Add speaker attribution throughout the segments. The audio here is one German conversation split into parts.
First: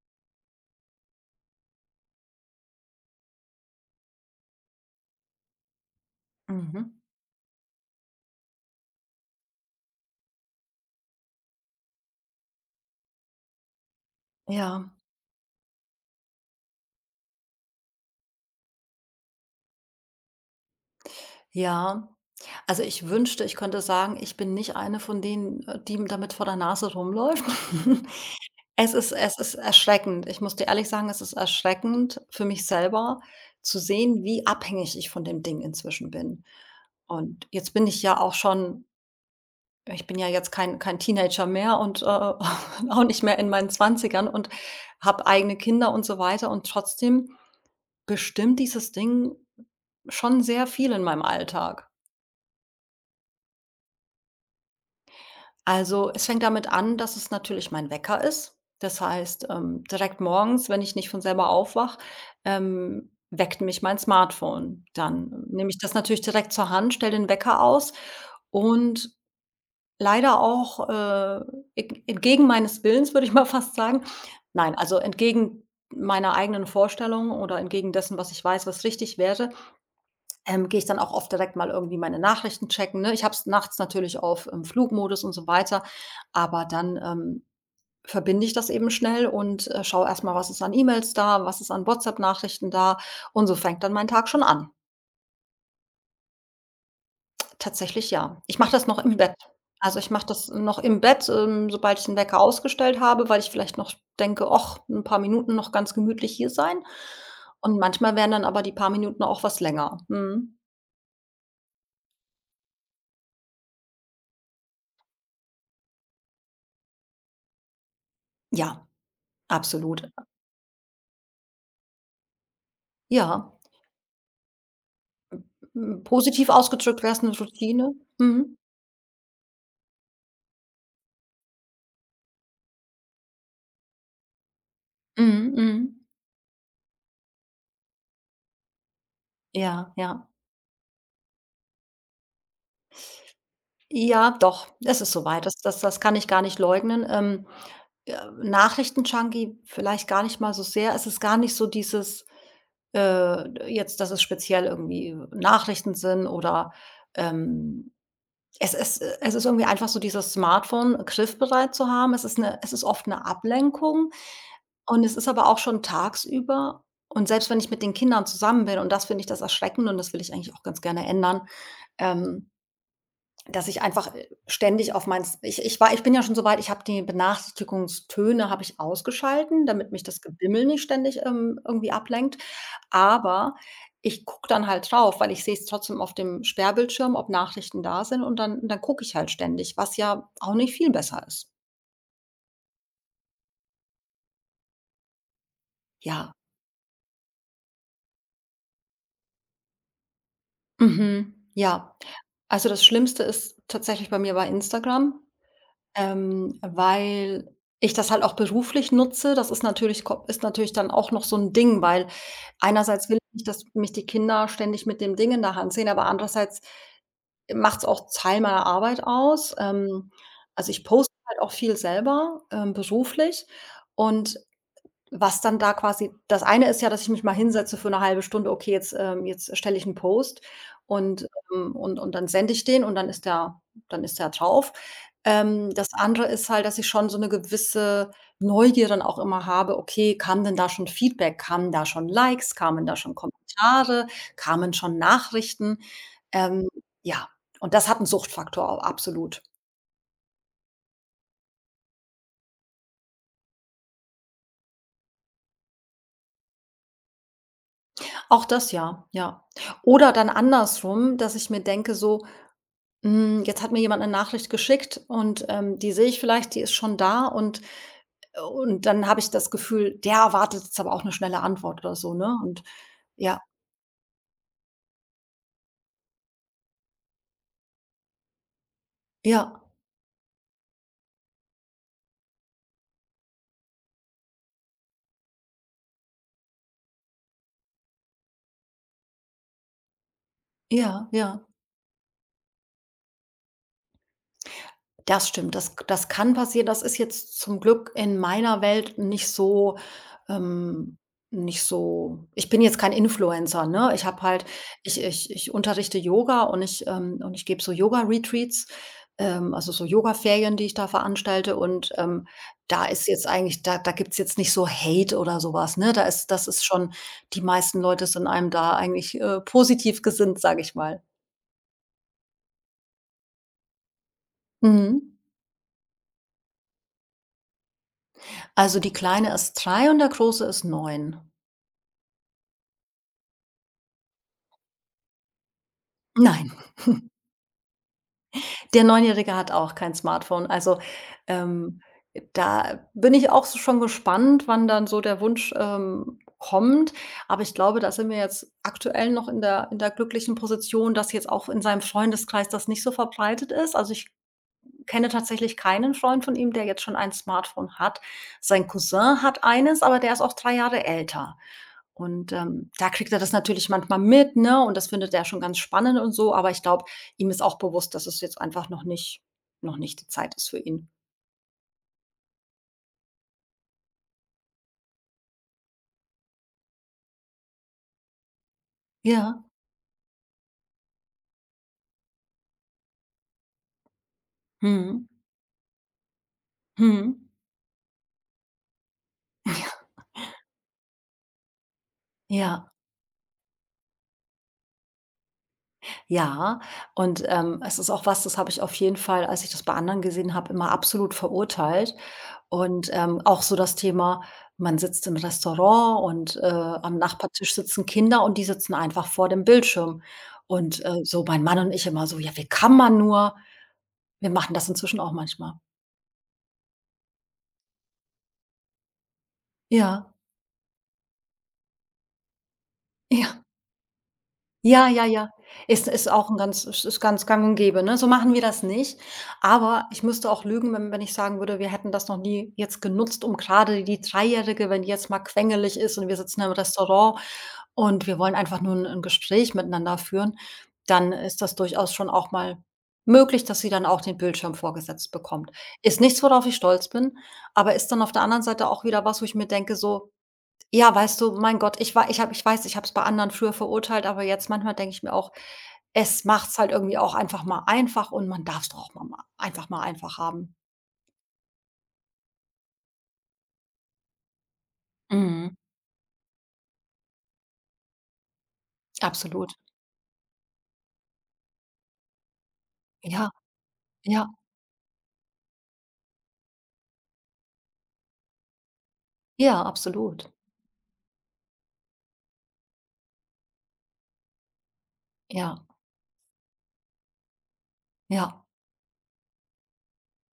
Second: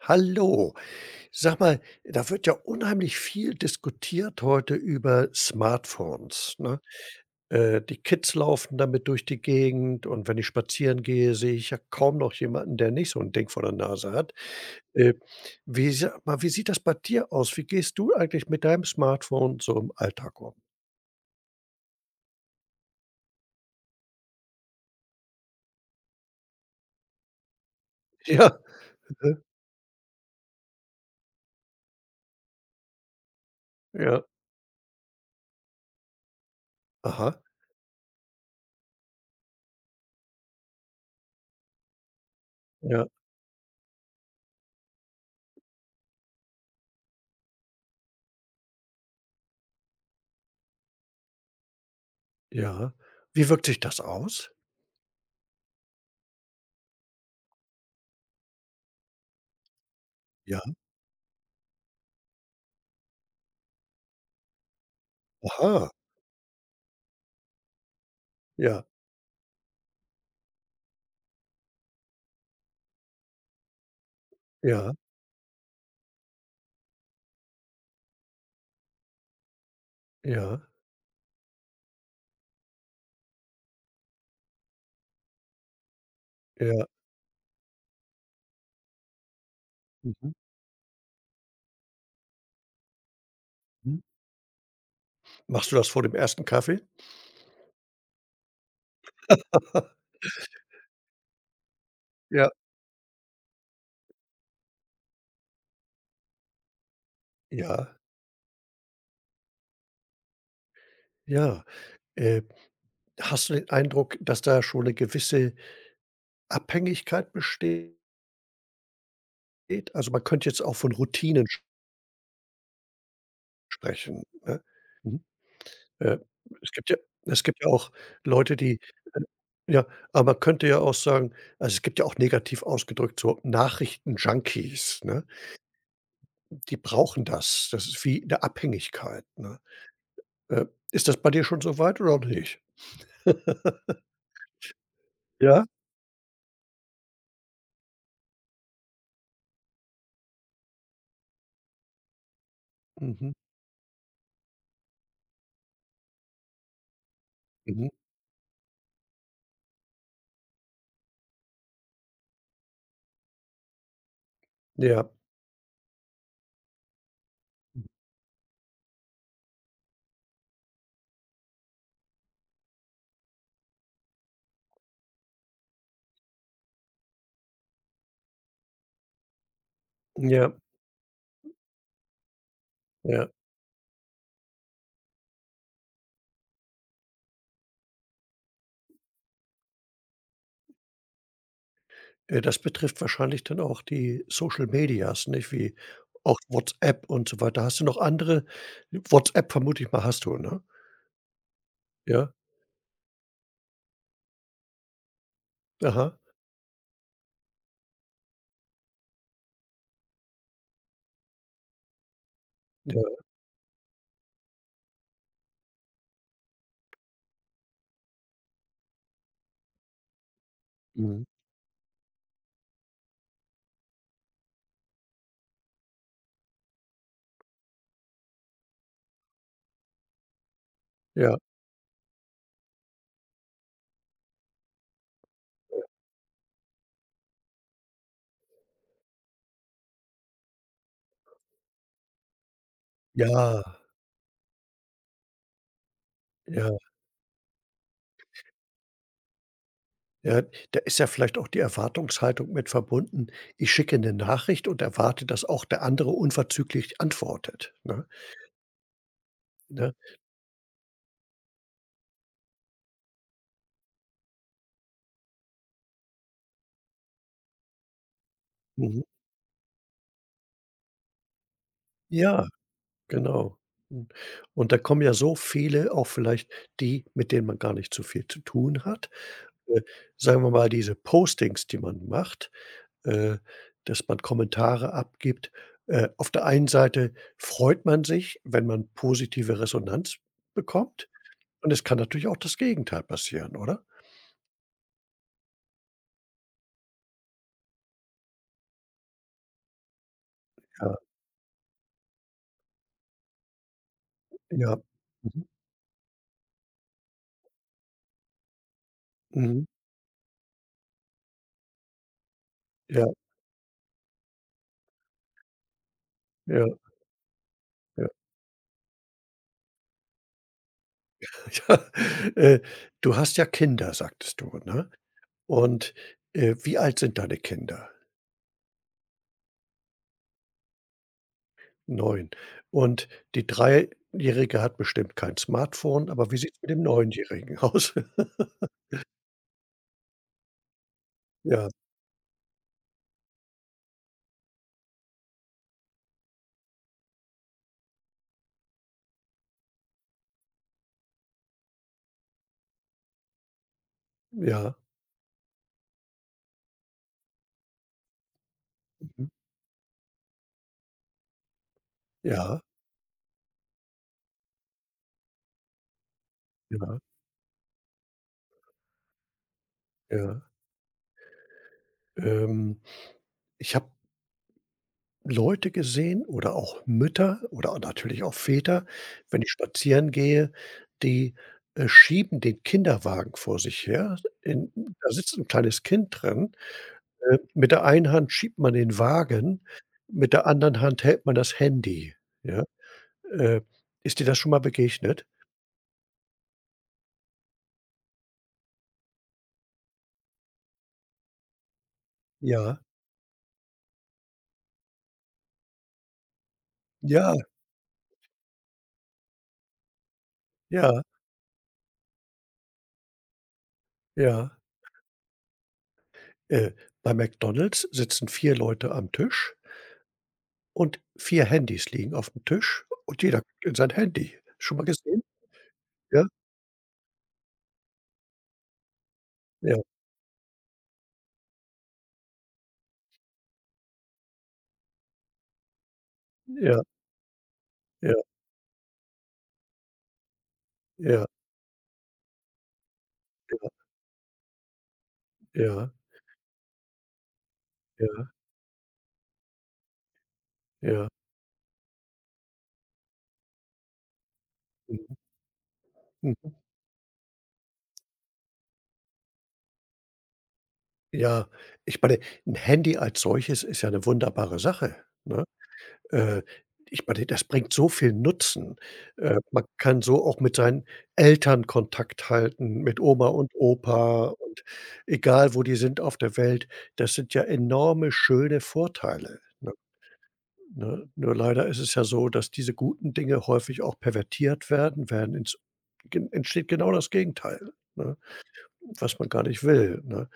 Speaker 1: Hallo. Sag mal, da wird ja unheimlich viel diskutiert heute über Smartphones, ne?
Speaker 2: Mhm.
Speaker 1: Die Kids laufen damit durch die Gegend und wenn ich spazieren gehe, sehe ich ja kaum noch jemanden, der nicht so ein Ding vor der Nase hat.
Speaker 2: Ja,
Speaker 1: Äh, wie Sag mal, wie sieht das bei dir aus? Wie gehst du eigentlich mit deinem Smartphone so im Alltag um?
Speaker 2: ja. Also, ich wünschte, ich könnte sagen, ich bin nicht eine von denen, die damit vor der Nase rumläuft.
Speaker 1: Ja,
Speaker 2: Es ist
Speaker 1: ne?
Speaker 2: es ist erschreckend. Ich muss dir ehrlich sagen, es ist erschreckend für mich selber zu sehen,
Speaker 1: Ja.
Speaker 2: wie abhängig ich von dem Ding inzwischen bin.
Speaker 1: Aha.
Speaker 2: Und jetzt bin ich ja auch schon ich bin ja jetzt kein Teenager mehr und, auch
Speaker 1: Ja,
Speaker 2: nicht mehr in meinen Zwanzigern und habe eigene Kinder und so weiter und trotzdem bestimmt dieses Ding schon sehr viel in meinem Alltag.
Speaker 1: ja. Wie wirkt sich das aus?
Speaker 2: Also, es fängt damit an, dass es natürlich mein Wecker ist. Das heißt, direkt
Speaker 1: Ja.
Speaker 2: morgens, wenn ich nicht von selber aufwache, weckt mich mein Smartphone. Dann nehme ich
Speaker 1: Aha.
Speaker 2: das natürlich direkt zur Hand, stelle den Wecker aus
Speaker 1: Ja,
Speaker 2: und leider auch, eg entgegen meines Willens, würde ich mal fast sagen. Nein,
Speaker 1: ja,
Speaker 2: also entgegen meiner eigenen Vorstellung oder entgegen dessen, was ich weiß, was richtig wäre,
Speaker 1: ja,
Speaker 2: gehe ich dann auch oft direkt mal irgendwie meine Nachrichten checken, ne? Ich habe es nachts natürlich auf, Flugmodus und so weiter, aber
Speaker 1: ja.
Speaker 2: dann verbinde ich das eben schnell und, schaue erst
Speaker 1: Mhm.
Speaker 2: mal, was ist an E-Mails da, was ist an WhatsApp-Nachrichten da und so fängt dann
Speaker 1: Mhm.
Speaker 2: mein Tag schon an.
Speaker 1: Machst du das vor dem ersten Kaffee?
Speaker 2: Tatsächlich ja. Ich mache das noch im Bett. Also, ich mache das noch im Bett, sobald ich den Wecker
Speaker 1: Ja.
Speaker 2: ausgestellt habe, weil ich vielleicht noch denke: „Och, ein paar Minuten noch ganz gemütlich hier sein.“ Und
Speaker 1: Ja,
Speaker 2: manchmal werden dann aber die paar Minuten auch was länger. Mhm.
Speaker 1: ja. Äh, Hast du den Eindruck, dass da schon eine gewisse Abhängigkeit besteht?
Speaker 2: Ja, absolut.
Speaker 1: Also, man könnte jetzt auch von Routinen sch
Speaker 2: Ja.
Speaker 1: sprechen, ne? Mhm. Äh,
Speaker 2: Positiv
Speaker 1: es gibt ja
Speaker 2: ausgedrückt wär's 'ne
Speaker 1: es gibt ja auch
Speaker 2: Routine. Mhm.
Speaker 1: Leute, die äh, ja, aber man könnte ja auch sagen also, es gibt ja auch negativ ausgedrückt so Nachrichten-Junkies, ne?
Speaker 2: Mhm, mhm.
Speaker 1: Die brauchen das. Das ist wie eine Abhängigkeit, ne?
Speaker 2: Ja, ja.
Speaker 1: Äh, Ist das bei dir schon so weit oder nicht?
Speaker 2: Ja, doch, es ist so weit. Das
Speaker 1: Ja?
Speaker 2: das das kann ich gar nicht leugnen. Äh, Nachrichten-Junkie vielleicht gar nicht mal so sehr. Es ist gar nicht so dieses,
Speaker 1: Mhm,
Speaker 2: jetzt, dass es speziell irgendwie Nachrichten sind oder,
Speaker 1: mhm.
Speaker 2: ähm, es ist irgendwie einfach so dieses Smartphone griffbereit zu haben. Es ist 'ne es ist oft 'ne Ablenkung. Und
Speaker 1: Ja.
Speaker 2: es ist aber auch schon tagsüber und selbst wenn ich mit den Kindern zusammen bin und das finde ich das erschreckend und das will ich eigentlich auch ganz gerne ändern, ähm, dass ich einfach, ständig auf mein ich ich war ich bin ja schon so weit, ich habe die Benachrichtigungstöne habe ich ausgeschalten, damit mich das
Speaker 1: Ja,
Speaker 2: Gebimmel nicht ständig, irgendwie ablenkt.
Speaker 1: ja.
Speaker 2: Aber ich gucke dann halt drauf, weil ich sehe es trotzdem auf dem Sperrbildschirm, ob Nachrichten da sind und dann gucke ich halt ständig, was ja auch nicht viel besser ist.
Speaker 1: Das betrifft wahrscheinlich dann auch die Social Medias, nicht? Wie
Speaker 2: Ja.
Speaker 1: auch WhatsApp und so weiter. Hast du noch andere WhatsApp vermute ich mal, hast du, ne?
Speaker 2: Mhm, ja.
Speaker 1: Ja?
Speaker 2: Also, das Schlimmste ist tatsächlich bei mir bei Instagram,
Speaker 1: Aha.
Speaker 2: weil ich das halt auch beruflich nutze. Das ist natürlich ko ist natürlich dann auch noch so ein Ding, weil
Speaker 1: Ja,
Speaker 2: einerseits will ich nicht, dass mich die Kinder ständig mit dem Ding in der Hand sehen, aber andererseits macht es auch Teil meiner Arbeit aus. Also, ich poste
Speaker 1: mhm.
Speaker 2: halt auch viel selber, beruflich und was dann da quasi das eine ist ja, dass ich mich mal hinsetze für eine halbe Stunde, okay, jetzt, jetzt stelle ich einen Post und,
Speaker 1: Ja.
Speaker 2: und dann sende ich den und dann ist der drauf. Das andere ist halt, dass ich schon so eine gewisse Neugier dann auch immer habe, okay, kam denn da schon Feedback? Kamen da schon Likes? Kamen da schon
Speaker 1: Ja,
Speaker 2: Kommentare? Kamen schon Nachrichten? Ähm,
Speaker 1: ja,
Speaker 2: ja, und das hat einen Suchtfaktor, absolut.
Speaker 1: ja. Da ist ja vielleicht auch die Erwartungshaltung mit verbunden: „Ich schicke eine Nachricht und erwarte, dass auch der andere unverzüglich antwortet“, ne?
Speaker 2: Auch das, ja, ja.
Speaker 1: Ne?
Speaker 2: Oder dann andersrum, dass ich mir denke so: jetzt hat mir jemand eine Nachricht geschickt und, die sehe ich vielleicht, die ist schon da und
Speaker 1: Mhm.
Speaker 2: dann habe ich das Gefühl, der erwartet jetzt aber auch 'ne schnelle Antwort oder so, ne?
Speaker 1: Ja,
Speaker 2: Und ja,
Speaker 1: genau. Hm, und da kommen ja so viele auch vielleicht die, mit denen man gar nicht so viel zu tun hat,
Speaker 2: ja,
Speaker 1: äh, sagen wir mal, diese Postings, die man macht, äh, dass man Kommentare abgibt. Auf der einen Seite freut man sich, wenn man positive Resonanz
Speaker 2: ja,
Speaker 1: bekommt
Speaker 2: ja.
Speaker 1: und es kann natürlich auch das Gegenteil passieren, oder?
Speaker 2: Das stimmt, das kann passieren. Das ist jetzt zum Glück in meiner Welt nicht so
Speaker 1: Ja,
Speaker 2: ähm, nicht so. Ich bin jetzt kein Influencer, ne? Ich habe halt
Speaker 1: ja.
Speaker 2: ich ich
Speaker 1: Mhm.
Speaker 2: ich unterrichte Yoga und ich gebe so Yoga-Retreats,
Speaker 1: Mhm.
Speaker 2: also so Yogaferien, die ich da veranstalte und da ist
Speaker 1: Ja,
Speaker 2: jetzt eigentlich da gibt es jetzt nicht so Hate oder sowas, ne? Da ist das ist
Speaker 1: ja,
Speaker 2: schon die meisten Leute
Speaker 1: ja.
Speaker 2: sind einem da eigentlich, positiv gesinnt, sage ich mal.
Speaker 1: Ja, äh, du hast ja Kinder, sagtest du, ne?
Speaker 2: Mhm.
Speaker 1: Und, wie alt sind deine Kinder?
Speaker 2: Also, die Kleine ist 3 und der Große ist 9.
Speaker 1: Neun. Und die Dreijährige hat bestimmt kein Smartphone, aber wie
Speaker 2: Nein,
Speaker 1: sieht's mit dem Neunjährigen aus?
Speaker 2: der Neunjährige hat auch kein Smartphone. Also,
Speaker 1: Ja,
Speaker 2: ähm, da bin ich auch so schon gespannt, wann dann so der Wunsch, kommt. Aber ich glaube, da sind wir jetzt aktuell noch in der glücklichen Position, dass jetzt auch in seinem Freundeskreis das nicht so verbreitet ist. Also, ich
Speaker 1: ja,
Speaker 2: kenne tatsächlich keinen Freund von ihm, der jetzt schon ein Smartphone hat. Sein Cousin
Speaker 1: mhm,
Speaker 2: hat eines, aber der ist auch 3 Jahre älter. Und,
Speaker 1: ja,
Speaker 2: da kriegt er das natürlich manchmal mit, ne, und das findet er schon ganz spannend und so, aber ich glaube,
Speaker 1: ja,
Speaker 2: ihm ist auch bewusst, dass es jetzt einfach noch nicht die Zeit
Speaker 1: ja.
Speaker 2: ist für ihn.
Speaker 1: Ähm, Ich habe Leute gesehen oder auch Mütter oder natürlich auch Väter, wenn
Speaker 2: Ja.
Speaker 1: ich spazieren gehe, die, schieben den Kinderwagen vor sich her. In
Speaker 2: Mhm.
Speaker 1: Da sitzt ein kleines Kind drin.
Speaker 2: Mhm.
Speaker 1: Mit der einen Hand schiebt man den Wagen, mit der anderen Hand hält man das Handy, ja?
Speaker 2: Ja,
Speaker 1: Äh, Ist dir das schon mal begegnet?
Speaker 2: ja. Und, es ist auch was, das habe ich auf jeden Fall, als ich das bei anderen gesehen habe, immer absolut verurteilt.
Speaker 1: Ja,
Speaker 2: Und, auch so das Thema, man sitzt im Restaurant und, am
Speaker 1: ja,
Speaker 2: Nachbartisch sitzen Kinder und die sitzen einfach vor dem Bildschirm. Und,
Speaker 1: ja,
Speaker 2: so mein Mann und ich immer so: „Ja, wie kann man nur?“ Wir machen
Speaker 1: ja.
Speaker 2: das inzwischen auch manchmal.
Speaker 1: Äh, Bei McDonald's sitzen 4 Leute am Tisch
Speaker 2: Ja,
Speaker 1: und 4 Handys liegen auf dem Tisch und jeder
Speaker 2: ja,
Speaker 1: guckt in sein Handy. Schon mal
Speaker 2: ja, ja,
Speaker 1: gesehen?
Speaker 2: ja. Ist
Speaker 1: Ja,
Speaker 2: auch ein ganz ist ist ganz gang und gäbe, ne? So machen wir das nicht,
Speaker 1: ja,
Speaker 2: aber ich müsste auch lügen, wenn ich sagen würde, wir hätten das noch nie jetzt genutzt, um gerade die Dreijährige, wenn die jetzt mal quengelig ist und wir sitzen im
Speaker 1: ja,
Speaker 2: Restaurant und wir
Speaker 1: ja,
Speaker 2: wollen einfach nur ein 'n Gespräch miteinander führen, dann
Speaker 1: ja,
Speaker 2: ist das durchaus schon auch mal möglich, dass
Speaker 1: ja,
Speaker 2: sie dann auch den Bildschirm vorgesetzt bekommt.
Speaker 1: ja,
Speaker 2: Ist nichts, worauf ich stolz bin, aber ist dann auf der
Speaker 1: ja,
Speaker 2: anderen Seite auch wieder was, wo ich mir denke so: Ja,
Speaker 1: ja.
Speaker 2: weißt du, mein Gott, ich weiß, ich habe es bei anderen früher verurteilt, aber jetzt manchmal denke ich mir
Speaker 1: Mhm,
Speaker 2: auch, es
Speaker 1: mhm.
Speaker 2: macht's halt irgendwie auch einfach mal einfach und man darf es doch auch mal ma einfach mal einfach haben.
Speaker 1: Ja, ich meine, ein Handy als solches ist ja eine wunderbare Sache, ne?
Speaker 2: Mhm,
Speaker 1: Äh, Ich meine, das bringt so viel Nutzen.
Speaker 2: absolut.
Speaker 1: Man kann so auch mit seinen Eltern Kontakt halten, mit Oma
Speaker 2: Ja,
Speaker 1: und
Speaker 2: ja,
Speaker 1: Opa und egal, wo die sind auf der Welt. Das sind ja enorme schöne Vorteile,
Speaker 2: ja,
Speaker 1: ne?
Speaker 2: absolut.
Speaker 1: Ne? Nur leider ist es ja so, dass diese guten Dinge häufig auch pervertiert werden, werden ins
Speaker 2: Ja,
Speaker 1: gen entsteht genau das Gegenteil, ne,
Speaker 2: ja,
Speaker 1: was man gar nicht will, ne?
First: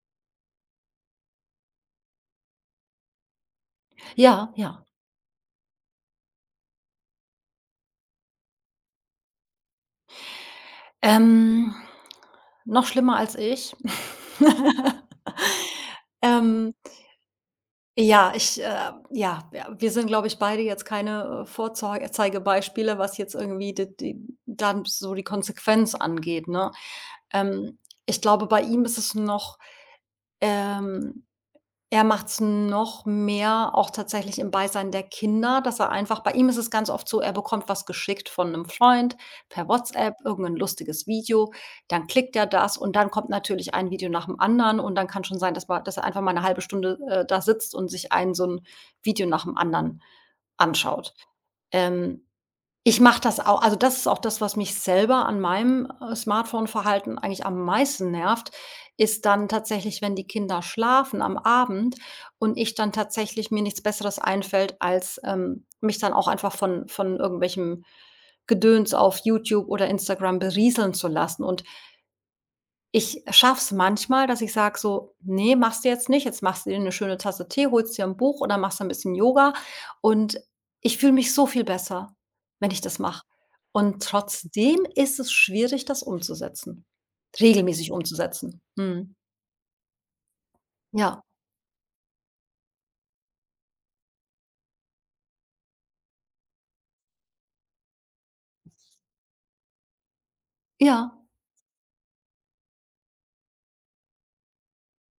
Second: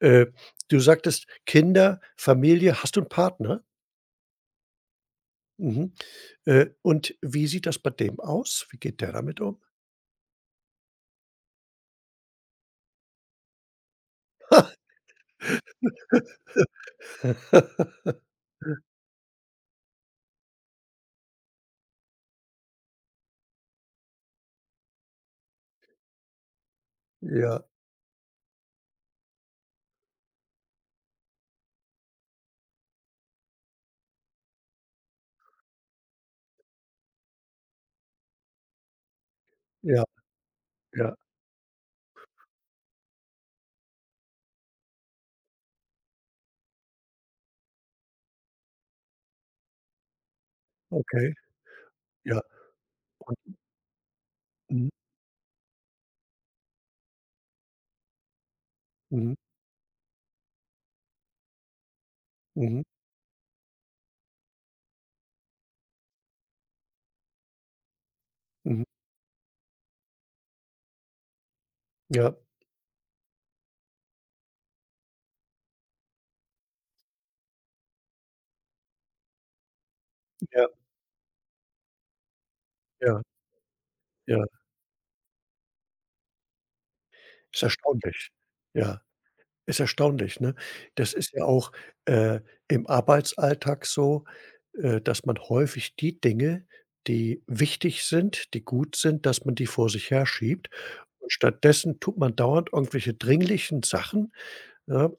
Speaker 1: Äh, Du sagtest Kinder, Familie, hast du einen Partner?
Speaker 2: ja, ja.
Speaker 1: Mhm. Und wie sieht das bei dem aus? Wie geht der damit um?
Speaker 2: Ähm, Noch schlimmer als ich. Ähm Ja, ja, ja, wir sind, glaube ich, beide jetzt keine, Vorzei was jetzt irgendwie die die dann so die Konsequenz angeht, ne?
Speaker 1: Ja,
Speaker 2: Ähm, Ich glaube, bei ihm ist es noch, ähm Er macht's noch mehr auch tatsächlich im Beisein der Kinder, dass er einfach bei ihm ist es ganz oft so, er bekommt was geschickt von 'nem Freund per
Speaker 1: ja,
Speaker 2: WhatsApp, irgend 'n lustiges
Speaker 1: ja,
Speaker 2: Video, dann klickt er das und dann kommt natürlich ein Video nach dem anderen und dann kann schon sein, dass ma dass er einfach mal 'ne halbe Stunde, da sitzt und sich ein so 'n Video nach dem anderen anschaut.
Speaker 1: okay,
Speaker 2: Ähm,
Speaker 1: ja.
Speaker 2: Ich mache
Speaker 1: Und
Speaker 2: das auch. Also, das ist auch das, was mich
Speaker 1: mhm,
Speaker 2: selber an meinem, Smartphone-Verhalten eigentlich am meisten nervt, ist
Speaker 1: mhm,
Speaker 2: dann tatsächlich, wenn die Kinder schlafen am Abend und ich
Speaker 1: mhm,
Speaker 2: dann tatsächlich mir nichts Besseres einfällt, als mich dann auch einfach von irgendwelchem
Speaker 1: mhm.
Speaker 2: Gedöns auf YouTube oder Instagram berieseln zu lassen. Und
Speaker 1: Ja,
Speaker 2: ich schaff's manchmal, dass ich sage so: „Nee, machst du jetzt nicht. Jetzt machst du dir eine schöne Tasse Tee, holst dir ein Buch oder machst ein bisschen Yoga.“ Und
Speaker 1: ja,
Speaker 2: ich fühle mich so viel besser, wenn ich das
Speaker 1: ja,
Speaker 2: mache. Und
Speaker 1: ja.
Speaker 2: trotzdem ist es schwierig, das umzusetzen
Speaker 1: Ist
Speaker 2: regelmäßig
Speaker 1: erstaunlich.
Speaker 2: umzusetzen.
Speaker 1: Ja,
Speaker 2: Mhm.
Speaker 1: ist erstaunlich, ne? Das
Speaker 2: Ja,
Speaker 1: ist ja auch, äh, im Arbeitsalltag so, dass man häufig die Dinge, die wichtig sind, die gut sind, dass man die vor sich herschiebt.
Speaker 2: ja,
Speaker 1: Und stattdessen tut man dauernd irgendwelche dringlichen Sachen. Ja,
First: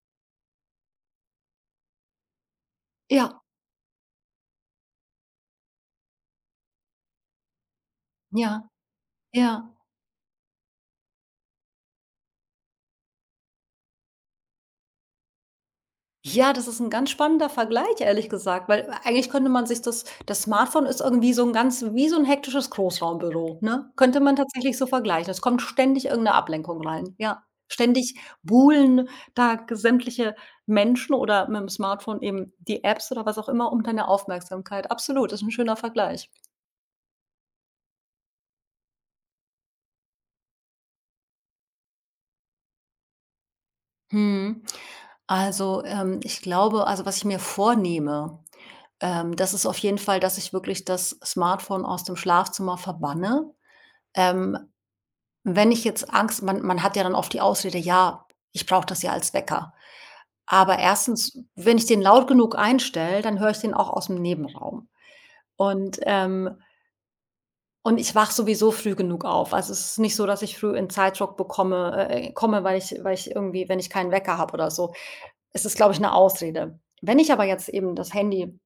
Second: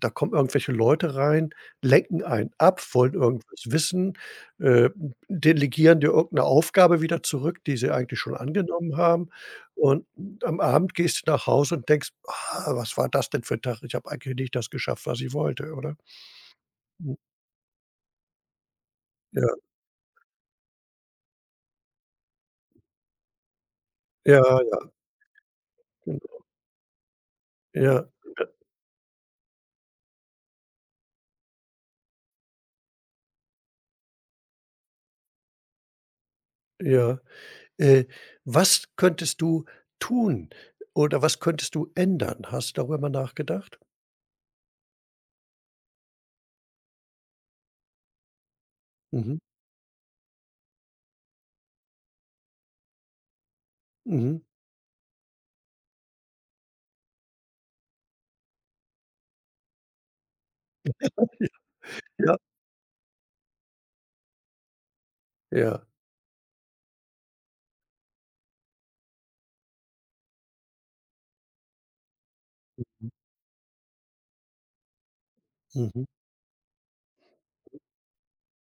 Speaker 1: da kommen irgendwelche Leute rein, lenken einen ab, wollen
Speaker 2: ja,
Speaker 1: irgendwas wissen, äh, delegieren dir irgendeine Aufgabe wieder zurück, die sie eigentlich schon
Speaker 2: ja,
Speaker 1: angenommen haben.
Speaker 2: ja.
Speaker 1: Und am Abend gehst du nach Hause und denkst: „Ah, was war das denn für 'n Tag? Ich habe eigentlich nicht das geschafft, was ich wollte“, oder?
Speaker 2: Ja, das ist 'n ganz
Speaker 1: Hm,
Speaker 2: spannender Vergleich, ehrlich gesagt, weil eigentlich
Speaker 1: ja,
Speaker 2: könnte man sich das Smartphone ist irgendwie so 'n ganz wie so 'n hektisches Großraumbüro, ne? Könnte man
Speaker 1: ja,
Speaker 2: tatsächlich
Speaker 1: ja,
Speaker 2: so vergleichen. Es kommt ständig irgend 'ne
Speaker 1: genau.
Speaker 2: Ablenkung rein, ja.
Speaker 1: Ja,
Speaker 2: Ständig
Speaker 1: ja,
Speaker 2: buhlen da g sämtliche Menschen oder mit'm Smartphone eben die Apps oder was auch immer um deine Aufmerksamkeit. Absolut, ist 'n schöner Vergleich.
Speaker 1: ja. Äh, Was könntest du tun oder was könntest du ändern? Hast du darüber mal nachgedacht?
Speaker 2: Mhm. Also, ich glaube also, was ich mir vornehme,
Speaker 1: Mhm,
Speaker 2: das ist auf jeden Fall, dass ich wirklich das Smartphone aus dem Schlafzimmer verbanne.
Speaker 1: mhm.
Speaker 2: Ähm, Wenn ich jetzt Angst man hat ja dann oft die Ausrede: „Ja, ich brauche das ja als Wecker.“ Aber erstens, wenn ich den laut
Speaker 1: Ja,
Speaker 2: genug einstelle, dann höre ich den auch aus dem Nebenraum.
Speaker 1: ja.
Speaker 2: Und, ähm und ich wach sowieso früh genug auf. Also, es ist nicht so, dass ich früh in Zeitdruck bekomme komme, weil ich irgendwie wenn ich keinen Wecker habe oder so. Es ist, glaube ich,
Speaker 1: Mhm.
Speaker 2: eine Ausrede. Wenn ich aber jetzt eben das Handy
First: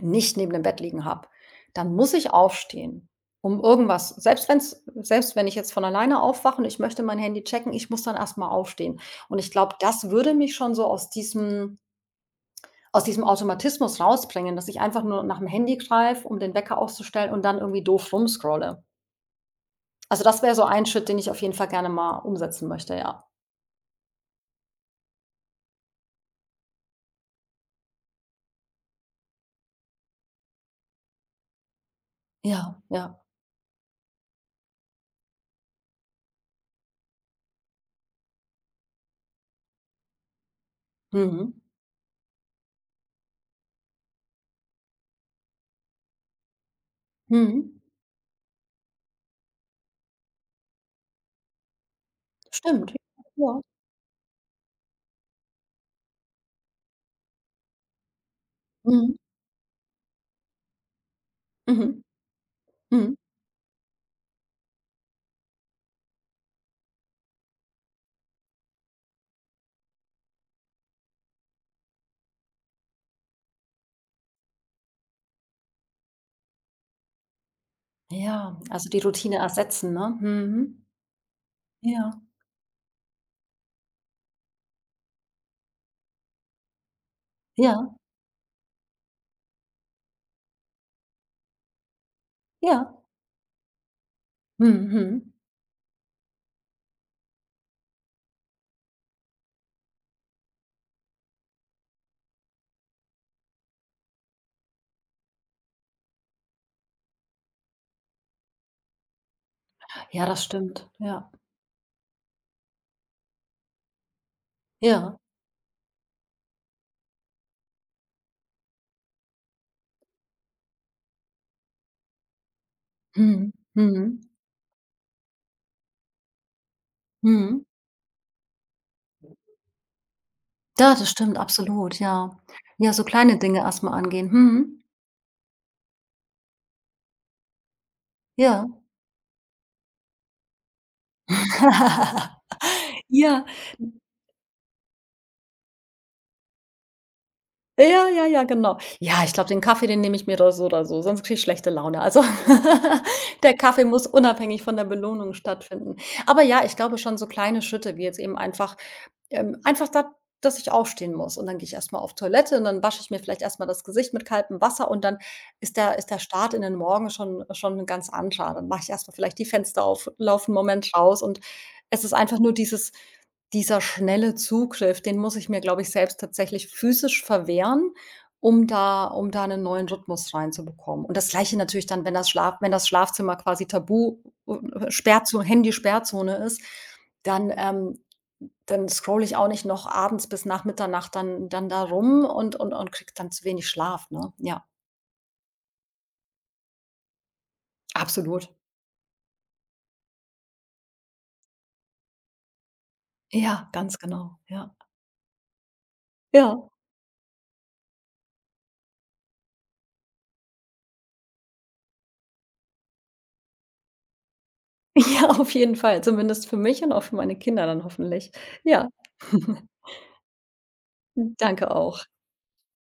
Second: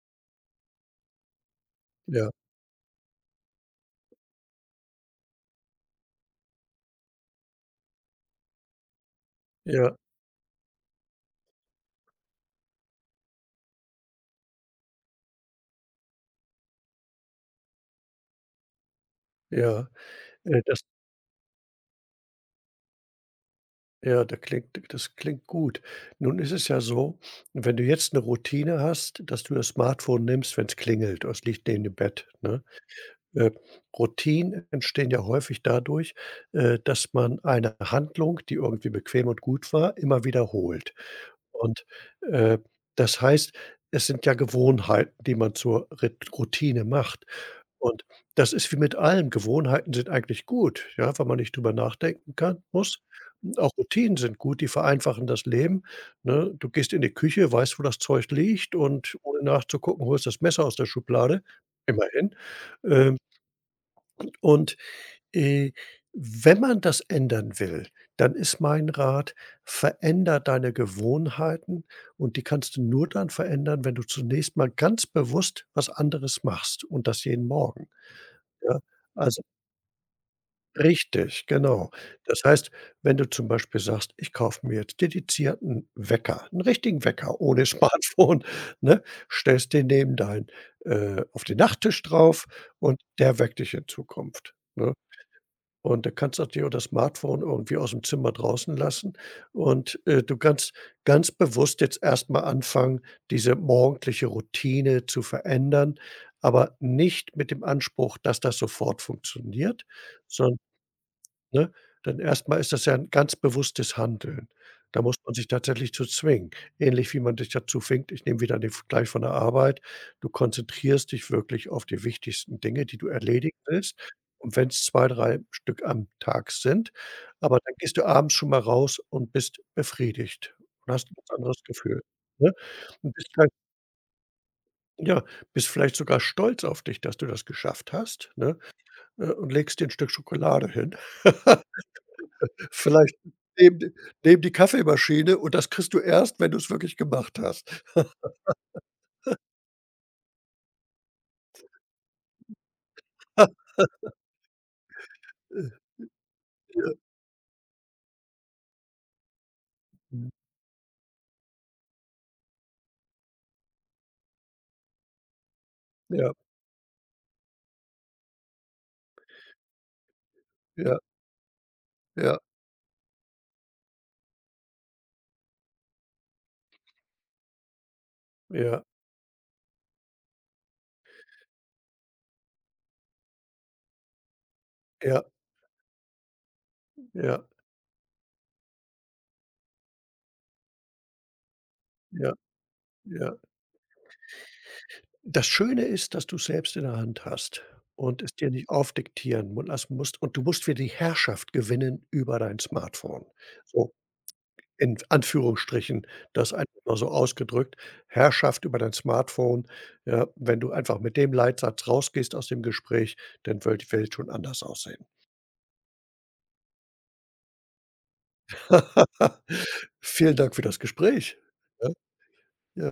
Speaker 2: nicht neben dem Bett liegen habe, dann muss
Speaker 1: Ja,
Speaker 2: ich aufstehen, um irgendwas selbst wenn ich jetzt von alleine aufwache und ich möchte mein Handy checken, ich muss dann erst mal aufstehen. Und ich glaube,
Speaker 1: ja,
Speaker 2: das würde mich schon so aus diesem Automatismus rausbringen, dass ich einfach nur nach dem Handy greife, um den Wecker auszustellen und dann irgendwie doof rumscrolle.
Speaker 1: ja,
Speaker 2: Also, das wäre so
Speaker 1: das
Speaker 2: ein Schritt, den ich auf jeden Fall gerne mal umsetzen möchte, ja.
Speaker 1: ja, da klingt das klingt gut. Nun ist es ja so, wenn du jetzt eine Routine hast, dass du das Smartphone nimmst, wenn es klingelt oder es liegt neben dem Bett, ne?
Speaker 2: Ja, ja.
Speaker 1: Äh, Routinen entstehen ja häufig dadurch, dass man eine Handlung, die irgendwie bequem und gut war, immer wiederholt.
Speaker 2: Mhm.
Speaker 1: Und, äh, das heißt, es sind ja Gewohnheiten, die man zur Rit Routine macht.
Speaker 2: Mhm.
Speaker 1: Und das ist wie mit allem. Gewohnheiten sind eigentlich gut, ja, wenn man nicht drüber nachdenken kann
Speaker 2: Stimmt.
Speaker 1: muss. Hm,
Speaker 2: Ja.
Speaker 1: auch Routinen sind gut, die vereinfachen das Leben, ne? Du gehst in die Küche, weißt, wo das Zeug liegt
Speaker 2: Mhm.
Speaker 1: und ohne nachzugucken, holst das Messer aus der Schublade,
Speaker 2: Mhm.
Speaker 1: immerhin.
Speaker 2: Mhm.
Speaker 1: Ähm, und, äh, wenn man das ändern will, dann ist mein Rat: Veränder deine Gewohnheiten, und die kannst du nur dann verändern, wenn du zunächst mal ganz bewusst was anderes machst und das jeden Morgen,
Speaker 2: Ja,
Speaker 1: ja?
Speaker 2: also die Routine
Speaker 1: Also
Speaker 2: ersetzen, ne? Mhm.
Speaker 1: Richtig, genau.
Speaker 2: Ja,
Speaker 1: Das heißt, wenn du zum Beispiel sagst: „Ich kaufe mir jetzt dedizierten Wecker, 'n richtigen Wecker ohne
Speaker 2: ja,
Speaker 1: Smartphone“, ne? Stellst den neben dein auf den Nachttisch drauf
Speaker 2: ja.
Speaker 1: und der weckt dich in Zukunft,
Speaker 2: Mhm,
Speaker 1: ne?
Speaker 2: mhm.
Speaker 1: Und da kannst du auch dir auch das Smartphone irgendwie aus'm Zimmer draußen lassen und, du kannst ganz bewusst jetzt erst mal anfangen, diese morgendliche Routine zu verändern, aber nicht mit dem Anspruch, dass das sofort funktioniert,
Speaker 2: Ja, das
Speaker 1: son
Speaker 2: stimmt. Ja,
Speaker 1: ne? Dann erst ist das ja ein ganz bewusstes Handeln. Da muss
Speaker 2: ja.
Speaker 1: man sich tatsächlich zu zwingen. Ähnlich wie man dich dazu zwingt, ich nehme wieder den Vergleich von der Arbeit. Du konzentrierst dich wirklich auf die wichtigsten Dinge, die du
Speaker 2: Mhm,
Speaker 1: erledigen willst.
Speaker 2: mhm,
Speaker 1: Und wenn es 2 3 Stück am Tag sind, aber
Speaker 2: mhm.
Speaker 1: dann gehst du abends schon mal raus und bist befriedigt und
Speaker 2: Ja, das
Speaker 1: hast ein ganz
Speaker 2: stimmt,
Speaker 1: anderes
Speaker 2: absolut,
Speaker 1: Gefühl,
Speaker 2: ja.
Speaker 1: ne?
Speaker 2: Ja, so
Speaker 1: Und bist
Speaker 2: kleine
Speaker 1: vielleicht
Speaker 2: Dinge erst mal angehen. Mhm.
Speaker 1: ja, bist vielleicht sogar stolz auf dich, dass du das geschafft hast, ne,
Speaker 2: Ja.
Speaker 1: und legst dir 'n Stück Schokolade hin. Vielleicht
Speaker 2: Ja.
Speaker 1: neben neben die Kaffeemaschine und das kriegst du erst, wenn du es wirklich gemacht hast.
Speaker 2: Ja, ja, ja, genau. Ja, ich glaube, den Kaffee, den nehme ich mir doch so oder so, sonst kriege ich schlechte Laune. Also, der Kaffee muss unabhängig von der Belohnung stattfinden. Aber ja, ich
Speaker 1: Ja,
Speaker 2: glaube schon so kleine Schritte, wie jetzt eben einfach einfach da
Speaker 1: mhm.
Speaker 2: dass ich aufstehen muss und dann gehe ich erst mal auf Toilette und dann wasche ich mir vielleicht erst mal das Gesicht mit kaltem Wasser und dann ist der
Speaker 1: Ja,
Speaker 2: Start in den Morgen schon 'n ganz anderer. Dann mache ich erst mal vielleicht die Fenster auf, laufe 'n Moment
Speaker 1: ja,
Speaker 2: raus und es ist einfach
Speaker 1: ja,
Speaker 2: nur dieses dieser schnelle Zugriff, den muss ich mir, glaube ich, selbst tatsächlich physisch verwehren, um
Speaker 1: ja,
Speaker 2: da 'nen neuen Rhythmus reinzubekommen. Und das Gleiche natürlich dann, wenn das Schlaf wenn das Schlafzimmer quasi tabu
Speaker 1: ja,
Speaker 2: Sperrzo Handy-Sperrzone ist,
Speaker 1: ja,
Speaker 2: dann, dann scrolle ich auch nicht noch abends bis nach Mitternacht dann da rum
Speaker 1: ja,
Speaker 2: und und kriege dann
Speaker 1: ja.
Speaker 2: zu wenig Schlaf, ne? Ja,
Speaker 1: Das Schöne ist, dass du's selbst in der Hand hast und es dir
Speaker 2: absolut.
Speaker 1: nicht aufdiktieren mu lassen musst und du musst wieder die Herrschaft gewinnen über dein Smartphone.
Speaker 2: Ja,
Speaker 1: So
Speaker 2: ganz genau, ja.
Speaker 1: in Anführungsstrichen, das einfach
Speaker 2: Ja,
Speaker 1: mal so ausgedrückt, Herrschaft über dein Smartphone. Ja, wenn du einfach mit dem Leitsatz rausgehst aus dem Gespräch, dann wird die Welt schon anders aussehen.
Speaker 2: ja, auf jeden Fall, zumindest für mich und auch für meine Kinder dann hoffentlich. Ja.
Speaker 1: Vielen Dank für das Gespräch.
Speaker 2: Danke auch.
Speaker 1: Ja?